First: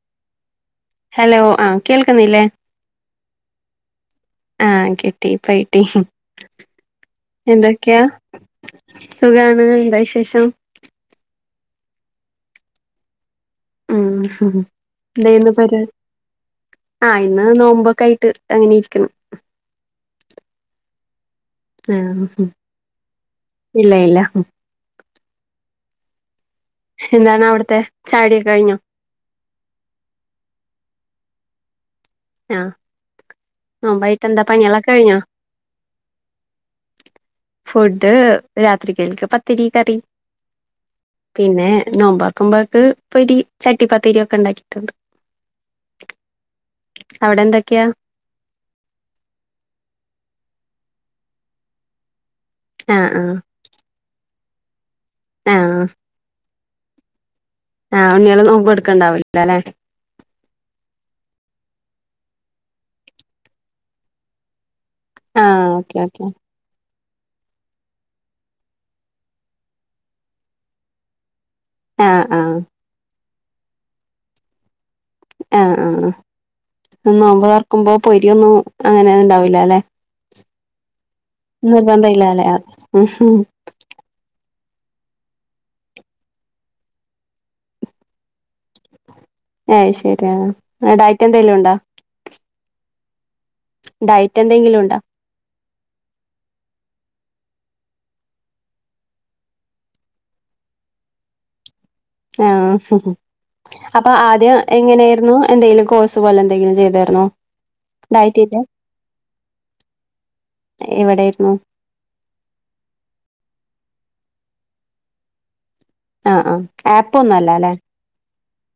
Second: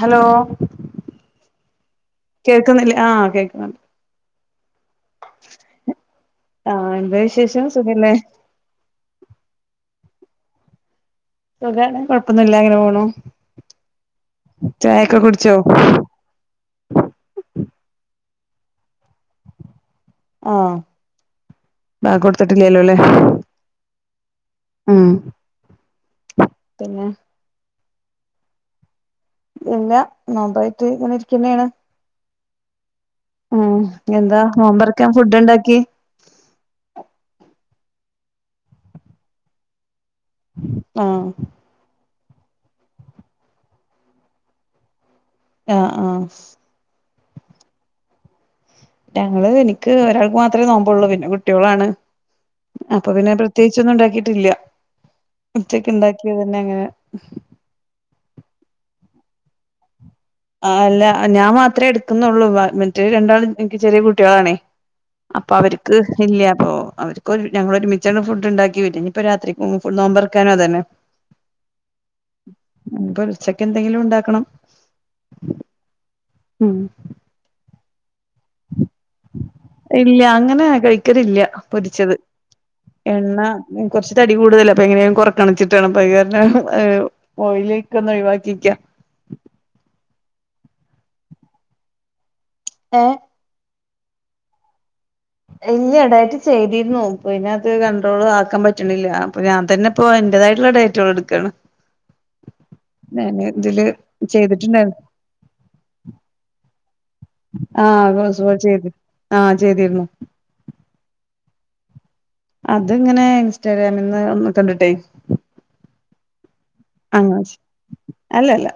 Hello hello ആ കേൾക്കുന്നില്ലേ കേൾക്കുന്നില്ലേ ആഹ കേൾക്കുന്നുണ്ട് കട്ടി പൈട്ടി ആഹ് എന്താ വിശേഷം എന്തൊക്കെയാ സുഖല്ലേ സുഖാണ് എന്താ വിശേഷം സുഖാണ് കൊഴപ്പൊന്നും ഇല്ലാ അങ്ങനെ പോണോ ഉ ഇന്ന് പറ ആഹ ഇന്ന് നോമ്പ ക്കായിട്ട് അങ്ങനെ ഇരിക്കണം ആഹ ബാങ്ക് ഉം. കൊടുത്തിട്ടില്ലല്ലോ അല്ലേ ഇല്ല ഇല്ല ഉം പിന്നെ എന്താണ് അവിടത്തെ ചാടിയൊക്കെ കഴിഞ്ഞോ ഇല്ല നമ്പായിട്ട് ഇങ്ങനെ ഇരിക്കന്നെയാണ് ആ ഉം നോമ്പായിട്ട് എന്താ പണികളൊക്കെ നോമ്പറക്കാൻ കഴിഞ്ഞോ ഫുഡ് ഇണ്ടാക്കി [unintelligible] ഫുഡ് രാത്രി കൽക്ക് പത്തിരി കറി ആഹ് പിന്നെ നോമ്പാ [unintelligible] മ്പക്ക് പൊരി ചട്ടിപ്പത്തിരി ഒക്കെ ഉണ്ടാക്കിട്ടുണ്ട് ആഹ ആഹ അവിടെ എന്തൊക്കെയാ ഞങ്ങള് എനിക്ക് ഒരാൾക്ക് മാത്രമേ നോമ്പള്ളൂ പിന്നെ കുട്ട്യോളാണ് ആ അപ്പൊ ആ പിന്നെ പ്രത്യേകിച്ചൊന്നും ഉണ്ടാക്കിട്ടില്ല ആ ഉച്ചക്ക ഉണ്ടാക്കിയത് പിന്നെങ്ങനെ ആഹ് ഉണ്ണികള നോമ്പ് എടുക്കണ്ടാവില്ലാ ല്ലേ ആ അല്ല ഞാൻ മാത്രമേ എടുക്കുന്നുള്ളൂ മറ്റേ രണ്ടാളും എനിക്ക് ചെറിയ കുട്ടികളാണേ ആ അപ്പൊ അവർക്ക് ഓക്കെ ഓക്കെ ഇല്ലപ്പ അവർക്ക് ക്കൊര് ഞങ്ങളൊര്മിച്ചാണ് ഫുഡ് ഇണ്ടാക്കി [unintelligible] ഇഞ്ഞ് പ്പൊ രാത്രിക്കും ഫു നോമ്പറക്കാനും അതന്നെ. ആഹ് ആഹ് ഇപ്പൊ ഉച്ചക്ക് എന്തെങ്കിലും ഉണ്ടാക്കണം. ആഹ് ആഹ് ഉം നോമ്പ് തൊർക്കുമ്പോ പൊരിയൊന്നും അങ്ങനെണ്ടാവൂലാല്ലെ ഇല്ല അങ്ങനെ കഴിക്കലില്ല നിർബന്ധ പൊരിച്ചത് ഇല്ലാലേ അ എണ്ണ കുറച്ച് തടി കൂടുതല്. ഇപ്പൊ എങ്ങനേലും കൊറെയ്ക്കണോന്ന് വെച്ചിട്ടാണ് അത് കാരണമാണ് ഓയിയൊക്കെ ഒന്ന് ഒഴിവാക്കിക്കാ. അത് ശരിയാണ് ഡയറ്റ് എന്തെലും ഉണ്ടോ? ഏഹ് ഡയറ്റ് എന്തെങ്കിലും ഉണ്ടോ? ഇല്ല ഡയറ്റ് ചെയ്തിരുന്നു പിന്നെ അതു കണ്ട്രോൾ ആക്കാൻ പറ്റണില്ല, അപ്പൊ ഞാൻ തന്നെ ഇപ്പോ എന്റേത്. ആയിട്ടുള്ള ഡയറ്റുകൾ എടുക്കാണ്. ആഹ് ഞാന് ഇതില് അപ്പൊ ആദ്യം ചെയ്തിട്ടുണ്ടായിരുന്നു എങ്ങനെയായിരുന്നു എന്തെങ്കിലും കോഴ്സ് പോലെ എന്തെങ്കിലും ചെയ്താ രുന്നോ ആ ഡയറ്റിന്റെ ചെയ്ത് ആ ചെയ്തിരുന്നു എവിടെയിരുന്നു. ആഹ് അത് അങ്ങനെ ഇൻസ്റ്റാഗ്രാമിന് കണ്ടിട്ടേ. ആഹ് ആഹ് ആപ്പ് അങ്ങനെ ഒന്നുമല്ലല്ലോ. അല്ലല്ല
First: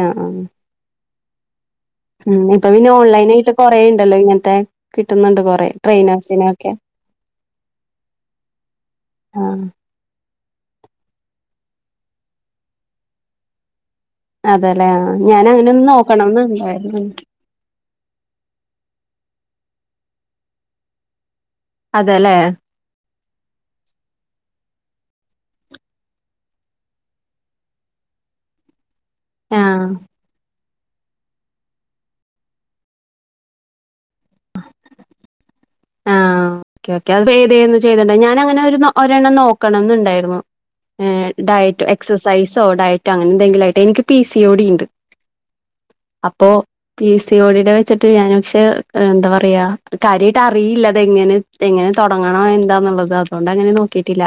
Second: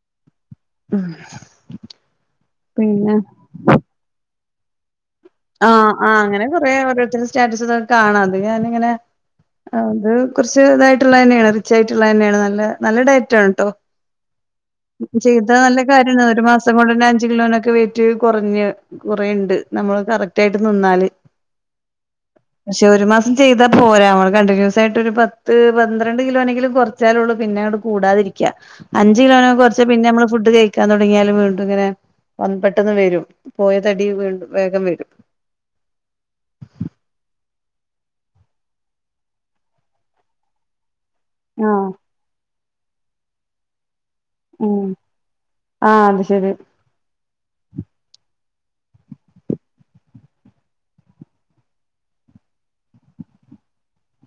ആഹ് ആഹ് ആഹ് ഉം ഇപ്പൊ പിന്നെ ഓൺലൈൻ ആയിട്ട് കൊറെയുണ്ടല്ലോ ഇങ്ങനത്തെ. കിട്ടുന്നുണ്ട് കൊറെ ആഹ് ആഹ് അങ്ങനെ ട്രെയിനേഴ്സിനൊക്കെ കൊറെ ഓരോരുത്തരുടെ. സ്റ്റാറ്റസിൽ ഒക്കെ കാണാം അത് ഞാൻ ഇങ്ങനെ ആഹ് കണ്ട്. കുറച്ച് ഇതായിട്ടുള്ളത് തന്നെയാണ് റീച്ച് ആയിട്ടുള്ളത് തന്നെയാണ് നല്ല നല്ല ഡയറ്റ് ആണ് കേട്ടോ. അതെല്ലേ ആഹ് ഞാൻ ചെയ്താൽ അങ്ങനെ നല്ല ഒന്ന് കാര്യാണ് നോക്കണംന്ന് ഒരു മാസം കൊണ്ട് ഉണ്ടായിരുന്നു തന്നെ അഞ്ച് കിലോന്റെ ഒക്കെ വെയ് റ്റ് കുറഞ്ഞ കൊറെയുണ്ട് നമ്മള് കറക്റ്റ് ആയിട്ട് നിന്നാല്. അതല്ലേ ഇത് ചെയ്താൽ പോരാ നമ്മള് കണ്ടിന്യൂസ് ആയിട്ട് ഒരു പത്ത് പന്ത്രണ്ട് കിലോ എങ്കിലും കൊറേച്ചാൽ ഉള്ളൂ പിന്നെ അങ്ങോട് കൂടാതെ. നിക്കാ അഞ്ച് കിലോവരെ കുറച്ച് ആഹ് പിന്നെ നമ്മള് ഫുഡ് കഴിക്കാൻ തുടങ്ങിയാലും വീണ്ടും ഇങ്ങനെ പെട്ടെന്ന് വരും പോയത്. തടി വിണ്ടും വേഗം വരും ആഹ ഓക്കെ ഓക്കെ അത് പതന്ന് ചെയ്തണ്ട ഞാാന അങ്ങനെ ഒരു ഒരെണ്ണം നോക്കണം എന്നുണ്ടായിരുന്നു ഉം ഡയറ്റ് ആഹ് എക്സൈസോ ഡയറ്റോ അങ്ങനെ എന്തെങ്കിലും ആയിട്ട് എനിക്ക് പി സി ഓ ടി ഉണ്ട് ഉം ആഹ് അത് അപ്പോ ശരി പി സി ഓടിയടെ വെച്ചിട്ട് ഞൻ പക്ഷെ എന്താ പറയാ കാര്യയിട്ട് അറിയില്ലതെങ്ങനെ എങ്ങനെ തുടങ്ങണോ എന്താന്നുള്ളത് അതുകൊണ്ട് അങ്ങനെ നോക്കിട്ടില്ല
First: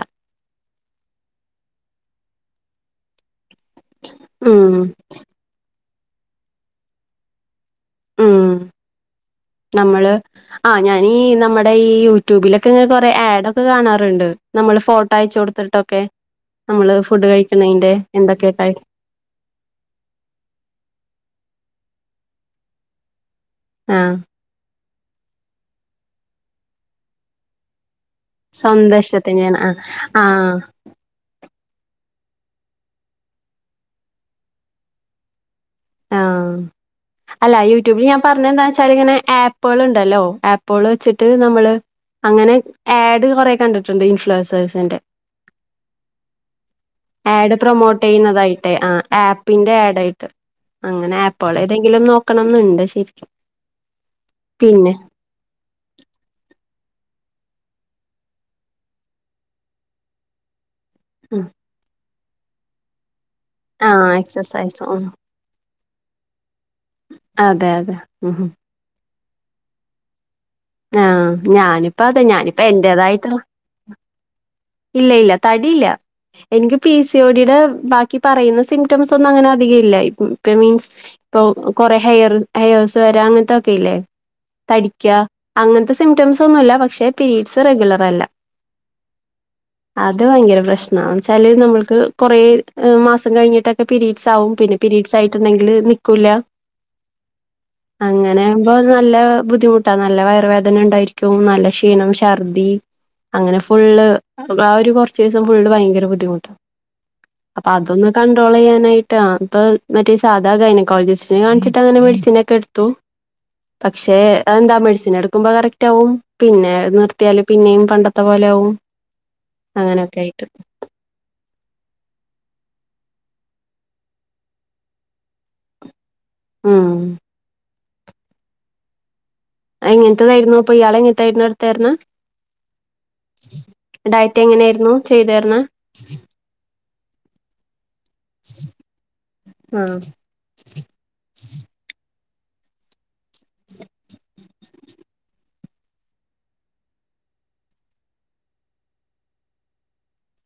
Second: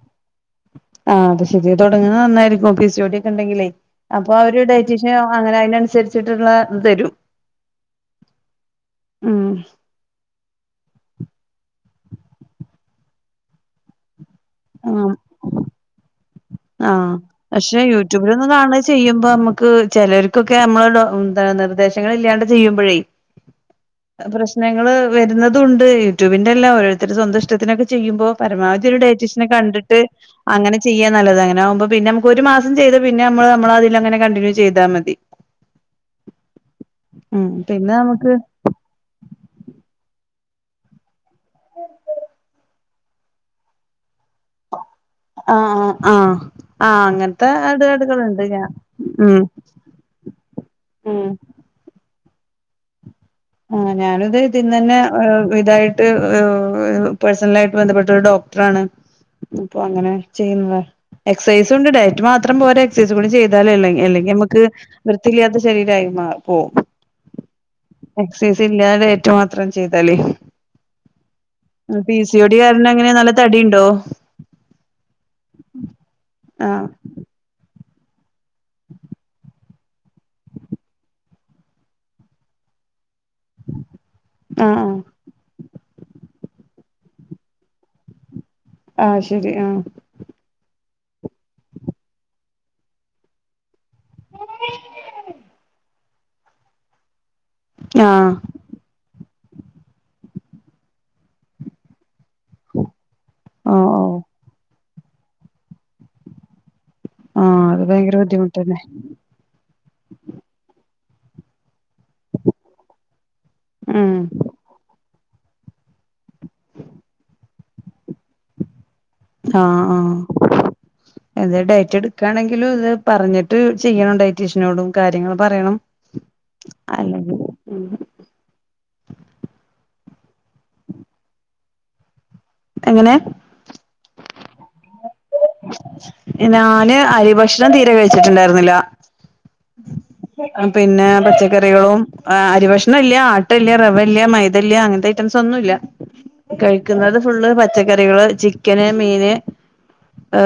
ആഹ് അത് ശരി തുടങ്ങുന്ന നന്നായിരിക്കും പി സി ഓടിയ ഒക്കെ ഉണ്ടെങ്കിലേ അപ്പൊ അവര് ഉം ഡയറ്റീഷ്യൻ അങ്ങനെ അതിനനുസരിച്ചിട്ടുള്ളത് തരും ഉം ഉം നമ്മള് ആ ഞ ഇ നമ്മുടെ ഈ യൂട്യൂബിലൊക്കെ ഇങ്ങനെ കൊറെ ആഡ് ഒക്കെ കാണാറുണ്ട് നമ്മള് ഫോട്ടോ അയച്ച കൊടുത്തിട്ടൊക്കെ ആ നമ്മള് ഫുഡ് പക്ഷെ കഴിക്കണേന്റെ യൂട്യൂബിൽൊന്ന് എന്തൊക്കെ കഴി കാണ ചെയ്യുമ്പോ നമുക്ക് ചിലർക്കൊക്കെ നമ്മള എന്ത നിർദേശ പ്രേശ്നലില്ലാണ്ട് ചെയ്യുമ്പോഴേ ആഹ് പ്രശ്നങ്ങള് വരുന്നതു ണ്ട് യൂട്യൂബിന്റെ എല്ലാം ഓരോരുത്തരു സ്വന്തം ഇ ഷ്ടത്തിനൊക്കെ ചെയ്യുമ്പോൾ പരമാവധി ഒരു സ്വന്തം ഡെയ്റ്റെഷ്യനെ ഇഷ്ടത്തിന്റെയാണ് ആഹ് ആഹ് അങ്ങനെകുമ്പോ പിന്നെ നമുക്ക് ഒരു പിന്നെ ഒരു മാസം ചെയ്ത് പിന്ന നമ്മ നമ്മൾ അതിൽ അങ്ങനെ കണ്ടിന്യൂ ചെയതാൽ മതി ആഹ ഉം അല്ല പിന്നെ യൂട്യൂബിൽ ഞാൻ നമുക്ക് പറഞ്ഞ എന്താന്ന് വച്ചാൽ ഇങ്ങനെ ആപ്പുകൾ ഉണ്ടല്ലോ ആപ്പ വെച്ചിട്ട് നമ്മള് അങ്ങനെ ആഡ് കൊറെ കണ്ടിട്ടുണ്ട് ഇൻഫ്ലസേഴസിന്റെ ആഹ് ആഹ് ആഹ് അങ്ങനത്തെ ആഡ് പ്രൊമോട്ട് ഇടപാടുകളുണ്ട് ഞാൻ ചെയ്യുന്നതായിട്ടെ ആ ആപ്പിന്റെ ആഡ് ആയിട്ട് അങ്ങനെ ഉം എപ്പോള ഏതെങ്കിലും നോക്കണം എന്നുണ്ട് ശരി ആഹ ഞാനിത് ഇതിന്ന തന്നെ ഇതായിട്ട് എന്നാ ബന്ധപ്പെട്ട് ഡോക്ടർ ആണ് അങ്ങനെ ചെയ്യുന്ന ഉം എക്സൈസുണ്ട് ഡൈ മാത്രം പോരെ ചെ തും കൂടി ചെയ്താലെ ആഹ് അല്ലെങ്കിൽ നമുക്ക് എക്സസൈസ് ഉം വൃത്തിയില്ലാത്ത ശരീരമായി മാ പോകും അതെ അതെ ഉം ഉം. എക്സൈസ് ഇല്ലാതെ ഏറ്റവും മാത്രം ചെയ്താലേ ആ ഞാനിപ്പ പി അതെ സി ഒടി ഞാനിപ്പ കാരണം എങ്ങനെ എന്റേതായിട്ട നല്ല തടിയുണ്ടോ ഇല്ല ഇല്ല തടിയില്ല എനിക്ക് ആഹ് പി സി ഓടിയുടെ ബാ ക്കി പറയുന്ന സിമ്പ്റ്റംസ് ഒന്നും അങ്ങനെ അധികംല്ല ഇ മീൻസ് ഇപ്പോ കൊറെ ഹെയർ ഹെയസ് വരാ എന്തൊക്കെല്ലേ ആഹ് ആഹ് തടിക്ക അങ്ങനത്തെ സിംറ്റംസ് ഒന്നുമില്ല പക്ഷെ പീരീഡ്സ് റെഗുലർ അല്ല ആ ശരി ആ എന്നാ വെച്ചാല് നമ്മൾക്ക് കുറേ മാസം കഴിഞ്ഞിട്ട പീരീഡ്സ് ആവും പിന്നെ പീരീഡ്സ് ആയിട്ട്ണ്ടെങ്കിൽ നിക്കൂല ആഹ് അങ്ങനെ ആകുമ്പോ നല്ല ബുദ്ധിമു നല്ല വയറ് വേദന ഉണ്ടായിരിക്കും നല്ല ക്ഷീണം ഛർദി അങ്ങനെ ഓ ഫുള്ള് ഓ ആ ഒരു കുറച്ച് ദിവസം ഫുള്ള് ഭയങ്കര ബുദ്ധിമുട്ട് ആഹ് അപ്പൊ അത് അതൊന്ന് ഭയങ്കര കണ്ട്രോൾ ബുദ്ധിമുട്ടന്നെ ചെയ്യാനായിട്ട ഇപ്പൊ മറ്റേ സാധാ ഗൈനക്കോളജിസ്റ്റിന് കാണിച്ചിട്ട് അങ്ങനെ മെഡിസിൻ ഒക്കെ എടുത്തു ഉം പക്ഷേ എന്താ മെഡിസിൻ എടുക്കുമ്പോ കറക്റ്റ് ആവും പിന്നെ നിർത്തിയാല് പിന്നെയും പണ്ടത്തെ പോലെ ആകും ആ ആ എന്ത ഡേറ്റ് എടുക്കയാണെ ഇലും ഇത് പറഞ്ഞിട്ട് ചെയ്യണണ്ടായി ടീഷനോടും കാര്യങ്ങള് പറയണം ഉം അല്ലെങ്കി ഉം ഇങ്ങനത്തതായിരുന്നു പിള്ളേര് എങ്ങനത്തായിരുന്നു എടുത്തായിരുന്ന് എങ്ങനെ ഡയറ്റ് എങ്ങനെയായിരുന്നു ചെയ്തായിരുന്നെ ഞാന് അരി ഭക്ഷണം തീരെ കഴിച്ചിട്ടുണ്ടായിരുന്നില്ല ആഹ് പിന്നെ പച്ച കറികളും അരി ഭക്ഷണം ഇല്ല ആട്ട ഇല്ല റവല്ല മൈതല്ല അങ്ങനത്തെ ഐറ്റംസ് ഒന്നുംല്ല കഴിക്കുന്നത് ഫുള്ള് പച്ചക്കറികള് ചിക്കന് മീന്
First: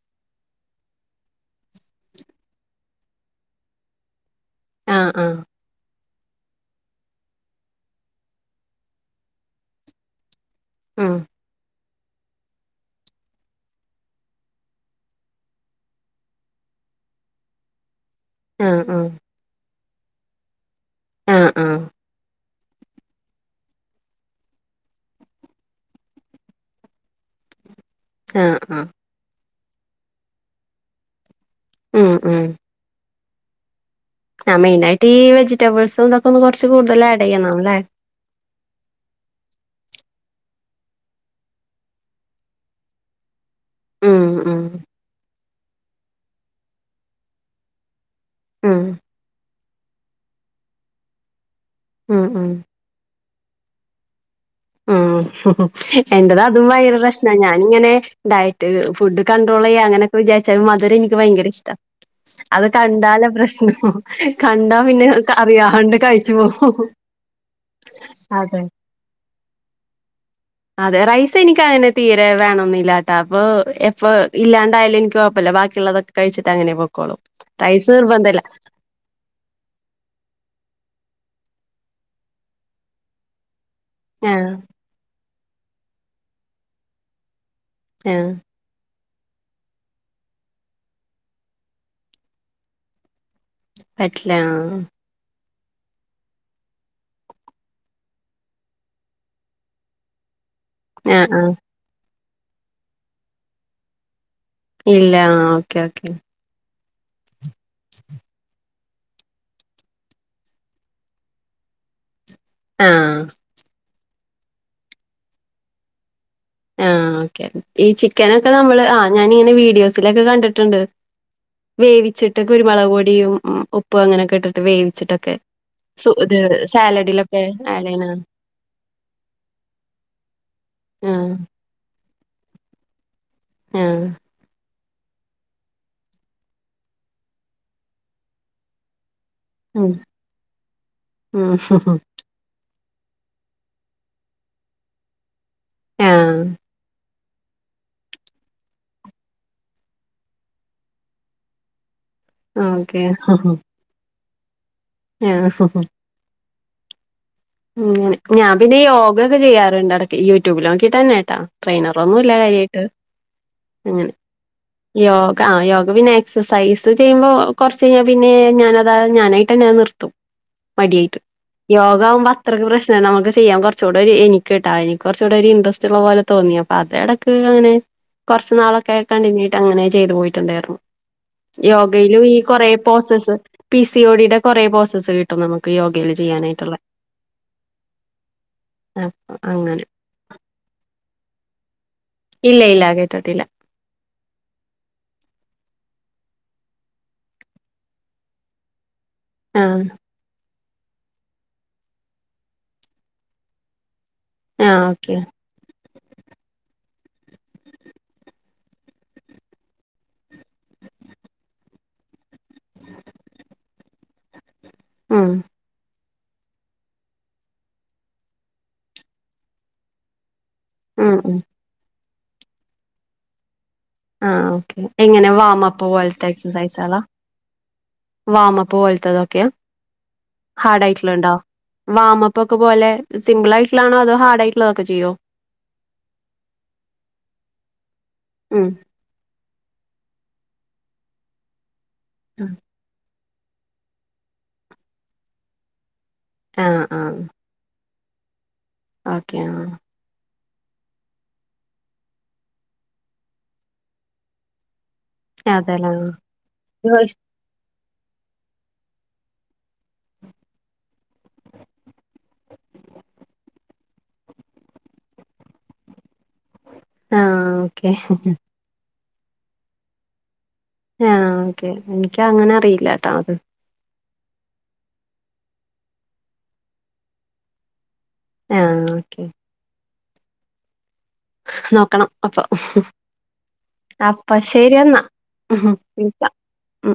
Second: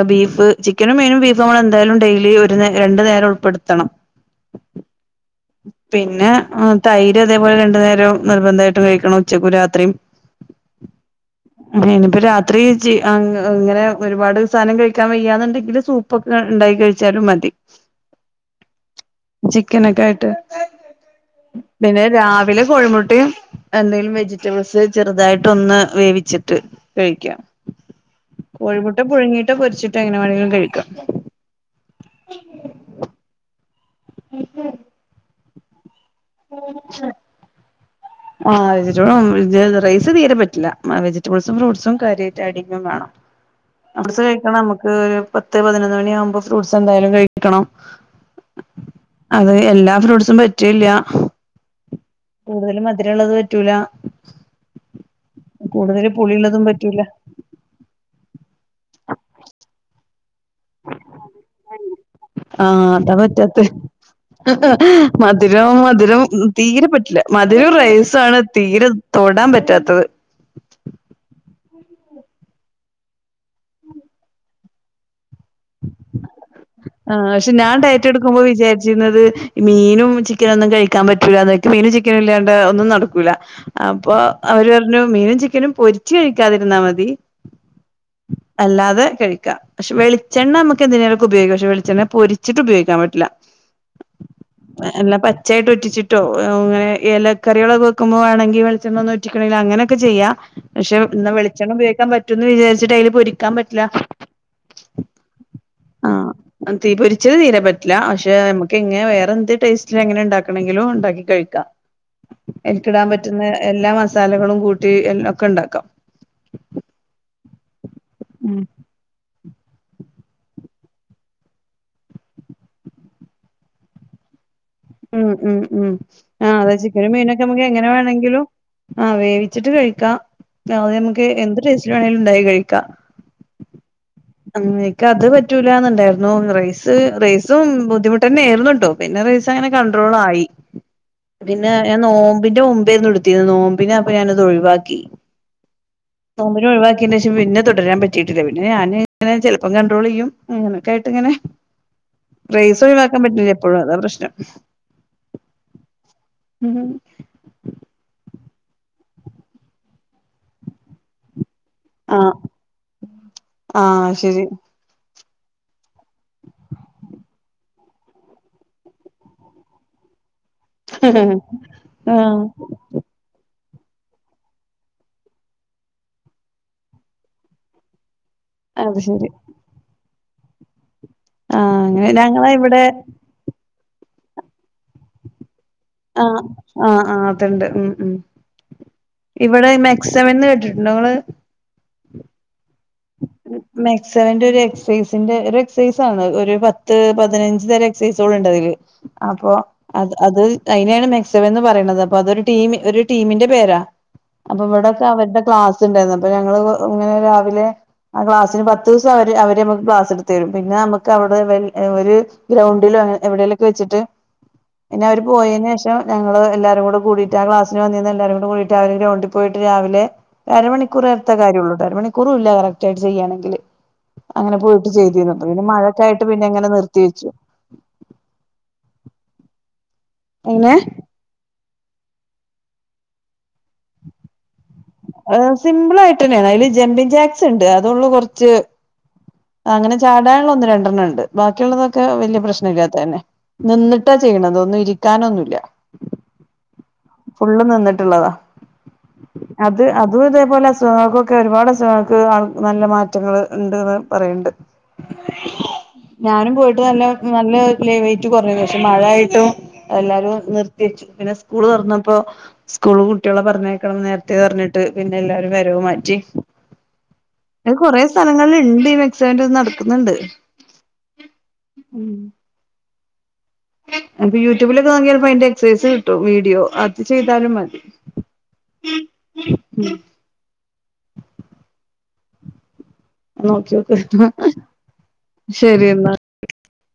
ബീഫ് ചിക്കനും മീനും ബീഫും നമ്മൾ എന്തായാലും ഡെയിലി ഒരു രണ്ടു നേരം ഉൾപ്പെടുത്തണം ആ ആ പിന്നെ തൈര് അതേപോലെ രണ്ടു നേരം നിർബന്ധമായിട്ടും കഴിക്കണം ഉച്ചക്കും രാത്രിയും ആ ഇനിയിപ്പ രാത്രി ചി ഇങ്ങനെ ഒരുപാട് അവസാനം കഴിക്കാൻ വയ്യാന്നുണ്ടെങ്കിൽ സൂപ്പൊക്കെ ഉണ്ടായി കഴിച്ചാലും മതി ആ ആ ക്കെനേ കായിട്ട് പിന്നെ രാവിലെ കോഴിമുട്ടിയും എന്നേം വെജിറ്റബിൾസ് ചെറുതായിട്ട് ഒന്ന് വേവിച്ചിട്ട് കഴിക്കാം ആഹ് ആഹ് ആഹ് കോഴിമുട്ട പുഴുങ്ങിട്ട് പൊരിച്ചിട്ട് എങ്ങനെ വേണമെങ്കിലും കഴിക്കാം ഉം ഉം ആ മെയിനായിട്ട് ഈ വെജിറ്റബിൾസും തൊക്കെ ഒന്ന് കുറച്ച് കൂടുതൽ ആഡ് ചെയ്യണം ലെ ആ വെജിറ്റബിളും റൈസ് തീരെ പറ്റില്ല വെജിറ്റബിൾസും ഫ്രൂട്ട്സും കാര്യമായിട്ട് ആഡ് ചെയ്യും വേണം അ ബഡ്സ് ഉം കഴിക്ക ഉം നമുക്ക് ഒരു പത്ത് പതിനൊന്ന് മണി ആകുമ്പോ ഫ്രൂട്ട്സ് എന്തായാലും കഴിക്കണം ഉം അത് എല്ലാ ഫ്രൂട്ട്സും പറ്റില്ല ഉം ഉം ള്ളത് പറ്റൂല ഉം കൂടുതൽ എൻ്റതാ അതും പുളിയുള്ളതും ഭയങ്കര പറ്റൂല പ്രശ്ന ഞാനിങ്ങനെ ഡയറ്റ് ഫുഡ് കണ്ട്രോൾ ചെയ്യ അങ്ങനെ വിചാരിച്ച മധുരെനിക്ക് ഭയങ്കര ഇഷ്ട അത് ആഹ് അതാ കണ്ടാല് പറ്റാത്തെ പ്രശ്നോ കണ്ടാ പിന്നെ അറിയാണ്ട് കഴിച്ചു പോ മധുരോ റൈസും ആണ് തീരെത്തൊടാൻ അതെ റൈസ് എനിക്കങ്ങനെ തീരെ വേണൊന്നില്ലാട്ടാ അപ്പൊ എപ്പ ഇല്ലാണ്ടായാലും എനിക്ക് കുഴപ്പല്ല ബാക്കിയുള്ളതൊക്കെ കഴിച്ചിട്ട് അങ്ങനെ പൊക്കോളും ആഹ് പക്ഷെ ഞാൻ റൈസ് നിർബന്ധല്ല ഡയറ്റെടുക്കുമ്പോ വിചാരിച്ചിരുന്നത് മീനും ചിക്കനും ഒന്നും കഴിക്കാൻ പറ്റി റ്റൂലാന്നാ ക്ക്‌ മീനും ചിക്കനും ഇല്ലാണ്ട് ഒന്നും നടക്കൂല അപ്പൊ ആഹ് അവര് പറഞ്ഞു മീനും ചി ക്കനും പൊരിച്ചു കഴിക്കാതിരുന്നാ മതി ആഹ് അല്ലാതെ കഴിക്ക പക്ഷെ വെളിച്ചെണ്ണ മ്മക്കെന്തിനേലൊക്കെ ഉപയോഗിക്ക പക്ഷെ വെളിച്ചെണ്ണ പൊരിച്ചിട്ട് ഉപയോഗിക്കാൻ പറ്റില്ല പറ്റില്ല ആഹ് ച്ചായിട്ട് ഉറ്റിച്ചിട്ടോ അങ്ങനെ ഇല കറികളൊക്കെ വെക്കുമ്പോ വാണെങ്കി വെളിച്ചെണ്ണ ഒന്നുറ്റിക്കണങ്കില് അങ്ങനൊക്കെ ചെയ്യാ പക്ഷെ ആഹ് ന്നാ ആഹ് വെളിച്ചെണ്ണ ഉപയോഗിക്കാൻ പറ്റുന്ന് വിചാരിച്ചിട്ട് അയ്ല് പൊരിക്കാൻ പറ്റില്ല ഇല്ല ആഹ് ഓക്കെ ഓക്കെ ആഹ് തീ പൊരിച്ചത് തീരെ പറ്റില്ല പക്ഷെ ന ക്കെങ്ങെ വേറെ എന്ത് ടേസ്റ്റ്ല് എങ്ങനെ ണ്ടാക്കണെങ്കിലും ണ്ടാക്കി കഴിക്കാം അയ്ൽക്കിടാൻ ആഹ് പറ്റുന്ന എല്ലാ മസാലകളും കൂട്ടി എ ഒക്കെ ഉണ്ടാക്കാം ആഹ് ഓക്കെ ഈ ചിക്കനൊക്കെ ഉം നമ്മള് ആഹ് ഞാനിങ്ങനെ വീഡിയോസിലൊക്കെ കണ്ടിട്ടുണ്ട് വേവിച്ചിട്ട് കുരുമളക് പൊടിയും ഉപ്പും അങ്ങനൊക്കെ ഇട്ട് ഉം ഉം ഉം ആഹ് അതെ ചിക്കനും മീനൊക്കെ സാലഡിലൊക്കെ നമ്മുക്ക് ആഡ് എങ്ങനെ ചെയ്യണ വേണെങ്കിലും ആഹ് വേവിച്ചിട്ട് കഴിക്കാ നമുക്ക് ആഹ് എന്ത് ടേസ്റ്റ് വേണേലും ഉണ്ടാക്കി കഴിക്കാം ആഹ് ഉം ഇക്കത് പറ്റൂലന്നുണ്ടായിർന്നു റൈസ് റൈസും ബുദ്ധിമുട്ടെന്നേയ് രുന്നുട്ടോ പിന്നെ റൈസ് അങ്ങനെ ഉം കൺഡ്രോളായി പിന്നെ ഉം ഞാൻ നോമ്പിന്റെ മു മ്പേനു എട്ത്തീനെ നോമ്പിന് പ്പതൊഴിവാക്കി ആഹ് നോമ്പിന് ഒഴിവാക്കി ശേഷം പിന്നെ തുടരാൻ പറ്റീട്ടില്ല പിന്നെ ഞാന് ങ്ങനെ ചിലപ്പം കണ്ടട്രോൾ ചെയ്യും അങ്ങനൊക്കായിട്ട് ഇങ്ങനെ റൈസ് ഓക്കെ ഒഴിവാക്കാൻ പറ്റില്ല എപ്പോഴും അതാ പ്രശ്നം ആഹ് ഹ ഹ ഉം ഞാൻ പിന്നെ യോഗ ഒക്കെ ചെയ്യാറുണ്ടെടക്ക് യൂട്യൂബില് നോക്കിയിട്ടെന്നേട്ടാ ട്രെയിനറൊന്നുംല്ല ആഹ് കാര്യായിട്ട് അങ്ങനെ ആഹ് ശരി യോഗ ആഹ് യോഗ പിന്നെ എക്സർസൈസ് ചെയ്യുമ്പോ കുറച്ചയിഞ്ഞാ പിന്നെ ഞാനതാ ഞാനായ്ട്ടെന്നെ നിർത്തും മടിയായ്ട്ട് യോഗാവുമ്പോ ആഹ് അത്രക്ക് പ്രശ്നല്ല നമുക്ക് ചെയ്യാൻ ച്ചൂടൊരു എനിക്ക്ട്ടാ എനിക്കൊറച്ചൂടൊരു ഇൻട്രസ്റ്റ് ഉള്ള പോലെ തോന്നി അപ്പൊ അത് എടക്ക് അങ്ങനെ കൊർച്ച് നാളൊക്കെ അത് ശരി കണ്ടിന്യൂ ചെയ്ത് പോയിട്ടുണ്ടാരുന്നു ആഹ് അങ്ങനെ യോഗയിലു ഈ ഞങ്ങളെ കൊറേ ഇവിടെ പോസ്സസ് പി സി ഒ ഡി യുടെ കൊറേ പോസ്സ് ആഹ് ആഹ് ആഹ് അതുണ്ട് ഉം ഉം അപ്പൊ ഇവിടെ അങ്ങനെ മെക്സമന്ന് കേട്ടിട്ടുണ്ടോങ്ങള്? ഇല്ല ഇല്ല കേട്ടിട്ടില്ല മെക്സെവന്റെ ഒരു എക്സൈസിന്റെ ഒരു എക്സൈസാണ് ഒരു പത്ത് പതിനഞ്ച് തരം എക്സസൈസുകളുണ്ടതില് അപ്പൊ ആഹ് അത് അത് അയിനെയാണ് മെക്സവൻ എന്ന് പറയണത് അപ്പൊ അതൊരു ടീമി ഒരു ടീമിന്റെ പേരാ അപ്പൊ ആഹ് ഇവിടൊക്കെ ഓക്കെ അവരുടെ ക്ലാസ് ഉണ്ടായിരുന്നു അപ്പൊ ഞങ്ങള് ഇങ്ങനെ രാവിലെ ആ ക്ലാസ്സിന് പത്ത് ദിവസം അവര് അവര് നമുക്ക് ക്ലാസ് എടുത്ത് തരും പിന്നെ നമുക്ക് അവിടെ ഒരു ഗ്രൗണ്ടി ണ്ട എവിടെലൊക്കെ വെച്ചിട്ട് [inaudible] പിന്നെ അവര് ഉം പോയെന് ശേഷം ഞങ്ങള് എല്ലാരും കൂടെ കൂടിട്ട് ആ ക്ലാസിന് വന്നീനെ എല്ലാരും കൂടെ കൂടീട്ട് അവര് ഗ്രൗണ്ട്‌‌ പോയിട്ട് രാവിലെ അരമണിക്കൂർ ഉം നേരത്തെ ഉം കാര്യള്ളു അരമണിക്കൂറുല്ല കറക്ട് ആയിട്ട് ചെയ്യാണെങ്കില് ആഹ് അങ്ങനെ ഓക്കെ പോയിട്ട് എങ്ങനെ ചെയ്തീനു പ്പങ്ങനെ വാമപ്പ് മഴക്കായിട്ട് പോലത്തെ പിന്നെ ങ്ങനെ നിർത്തി എക്സസൈസുകളാ വെച്ചു വാമപ്പ് പോലത്തതൊക്കെയോ? അങ്ങനെ ഹാർഡ് ആയിട്ട്ള്ളണ്ടോ? വാമപ്പൊക്കെ പോലെ സിംപിൾ ആയിട്ട്ള്ളാണോ അതോ ഹാർഡ് ആയിട്ടുള്ളതൊക്കെ ചെയ്യോ സിമ്പിൾ ആയിട്ട് ന്നെയാണ് അതില് ജമ്പിങ് ജാക്സ് ഉണ്ട് അതള്ളൂ കുറച്ച് ഉം അങ്ങനെ ചാടാള്ള ഒന്നും രണ്ടെണ്ണം ഉണ്ട് ബാക്കിയുള്ളതൊക്കെ വല്യയ പ്രശ്ന ഇല്ലാത്തന്നെ നിന്നിട്ടാ ചെയ്യണതൊന്നും ഇരിക്കാനൊന്നുമല്ല ആഹ് ആഹ് ഫുള്ള് നിന്ന്‌ ട്ട്ള്ളതാ ഓക്കെ ആഹ് അത് അ പോലെ അസുഖങ്ങൾക്കൊക്കെ ഒരുപാട് അസുഖങ്ങൾക്ക് ആ നല്ല മാറ്റങ്ങൾ ഉണ്ട്ന്ന് പറയ്ണ്ട് അതെല്ലേ ഞാനും പോയിട്ട് നല്ല നല്ല ലെവേറ്റ് കുറഞ്ഞ പക്ഷെ മഴായിട്ടും എല്ലാരും നിർത്തി വെച്ചു പിന്നെ സ്കൂള് തുന്നപ്പോ സ്കൂള് കുട്ടികളെ പറഞ്ഞേക്കണം നേരത്തെ പറഞ്ഞിട്ട് പിന്നെ എല്ലാരും വരവ് മാറ്റി ആഹ് അത് ഓക്കെ കൊറെ സ്ഥലങ്ങളിൽ ഇണ്ട് ഈ മെക്സാമ നടക്ക്ന്ന്‌ണ്ട് ആ ഓക്കെ ഇൻക്ക അങ്ങനെ അറിയില്ല ട്ടോ അത് അ യൂട്യൂബിലൊക്കെ വാങ്ങിയപ്പോ അതിന്റെ എക്സസൈസ് കിട്ടും വീഡിയോ അത് ചെയ്താലും മതി ആഹഓക്കെ നോക്കണം അപ്പൊ നോക്കി നോക്ക് അപ്പ ശരിയെന്നാ ഉം ശരി എന്നാ ഉ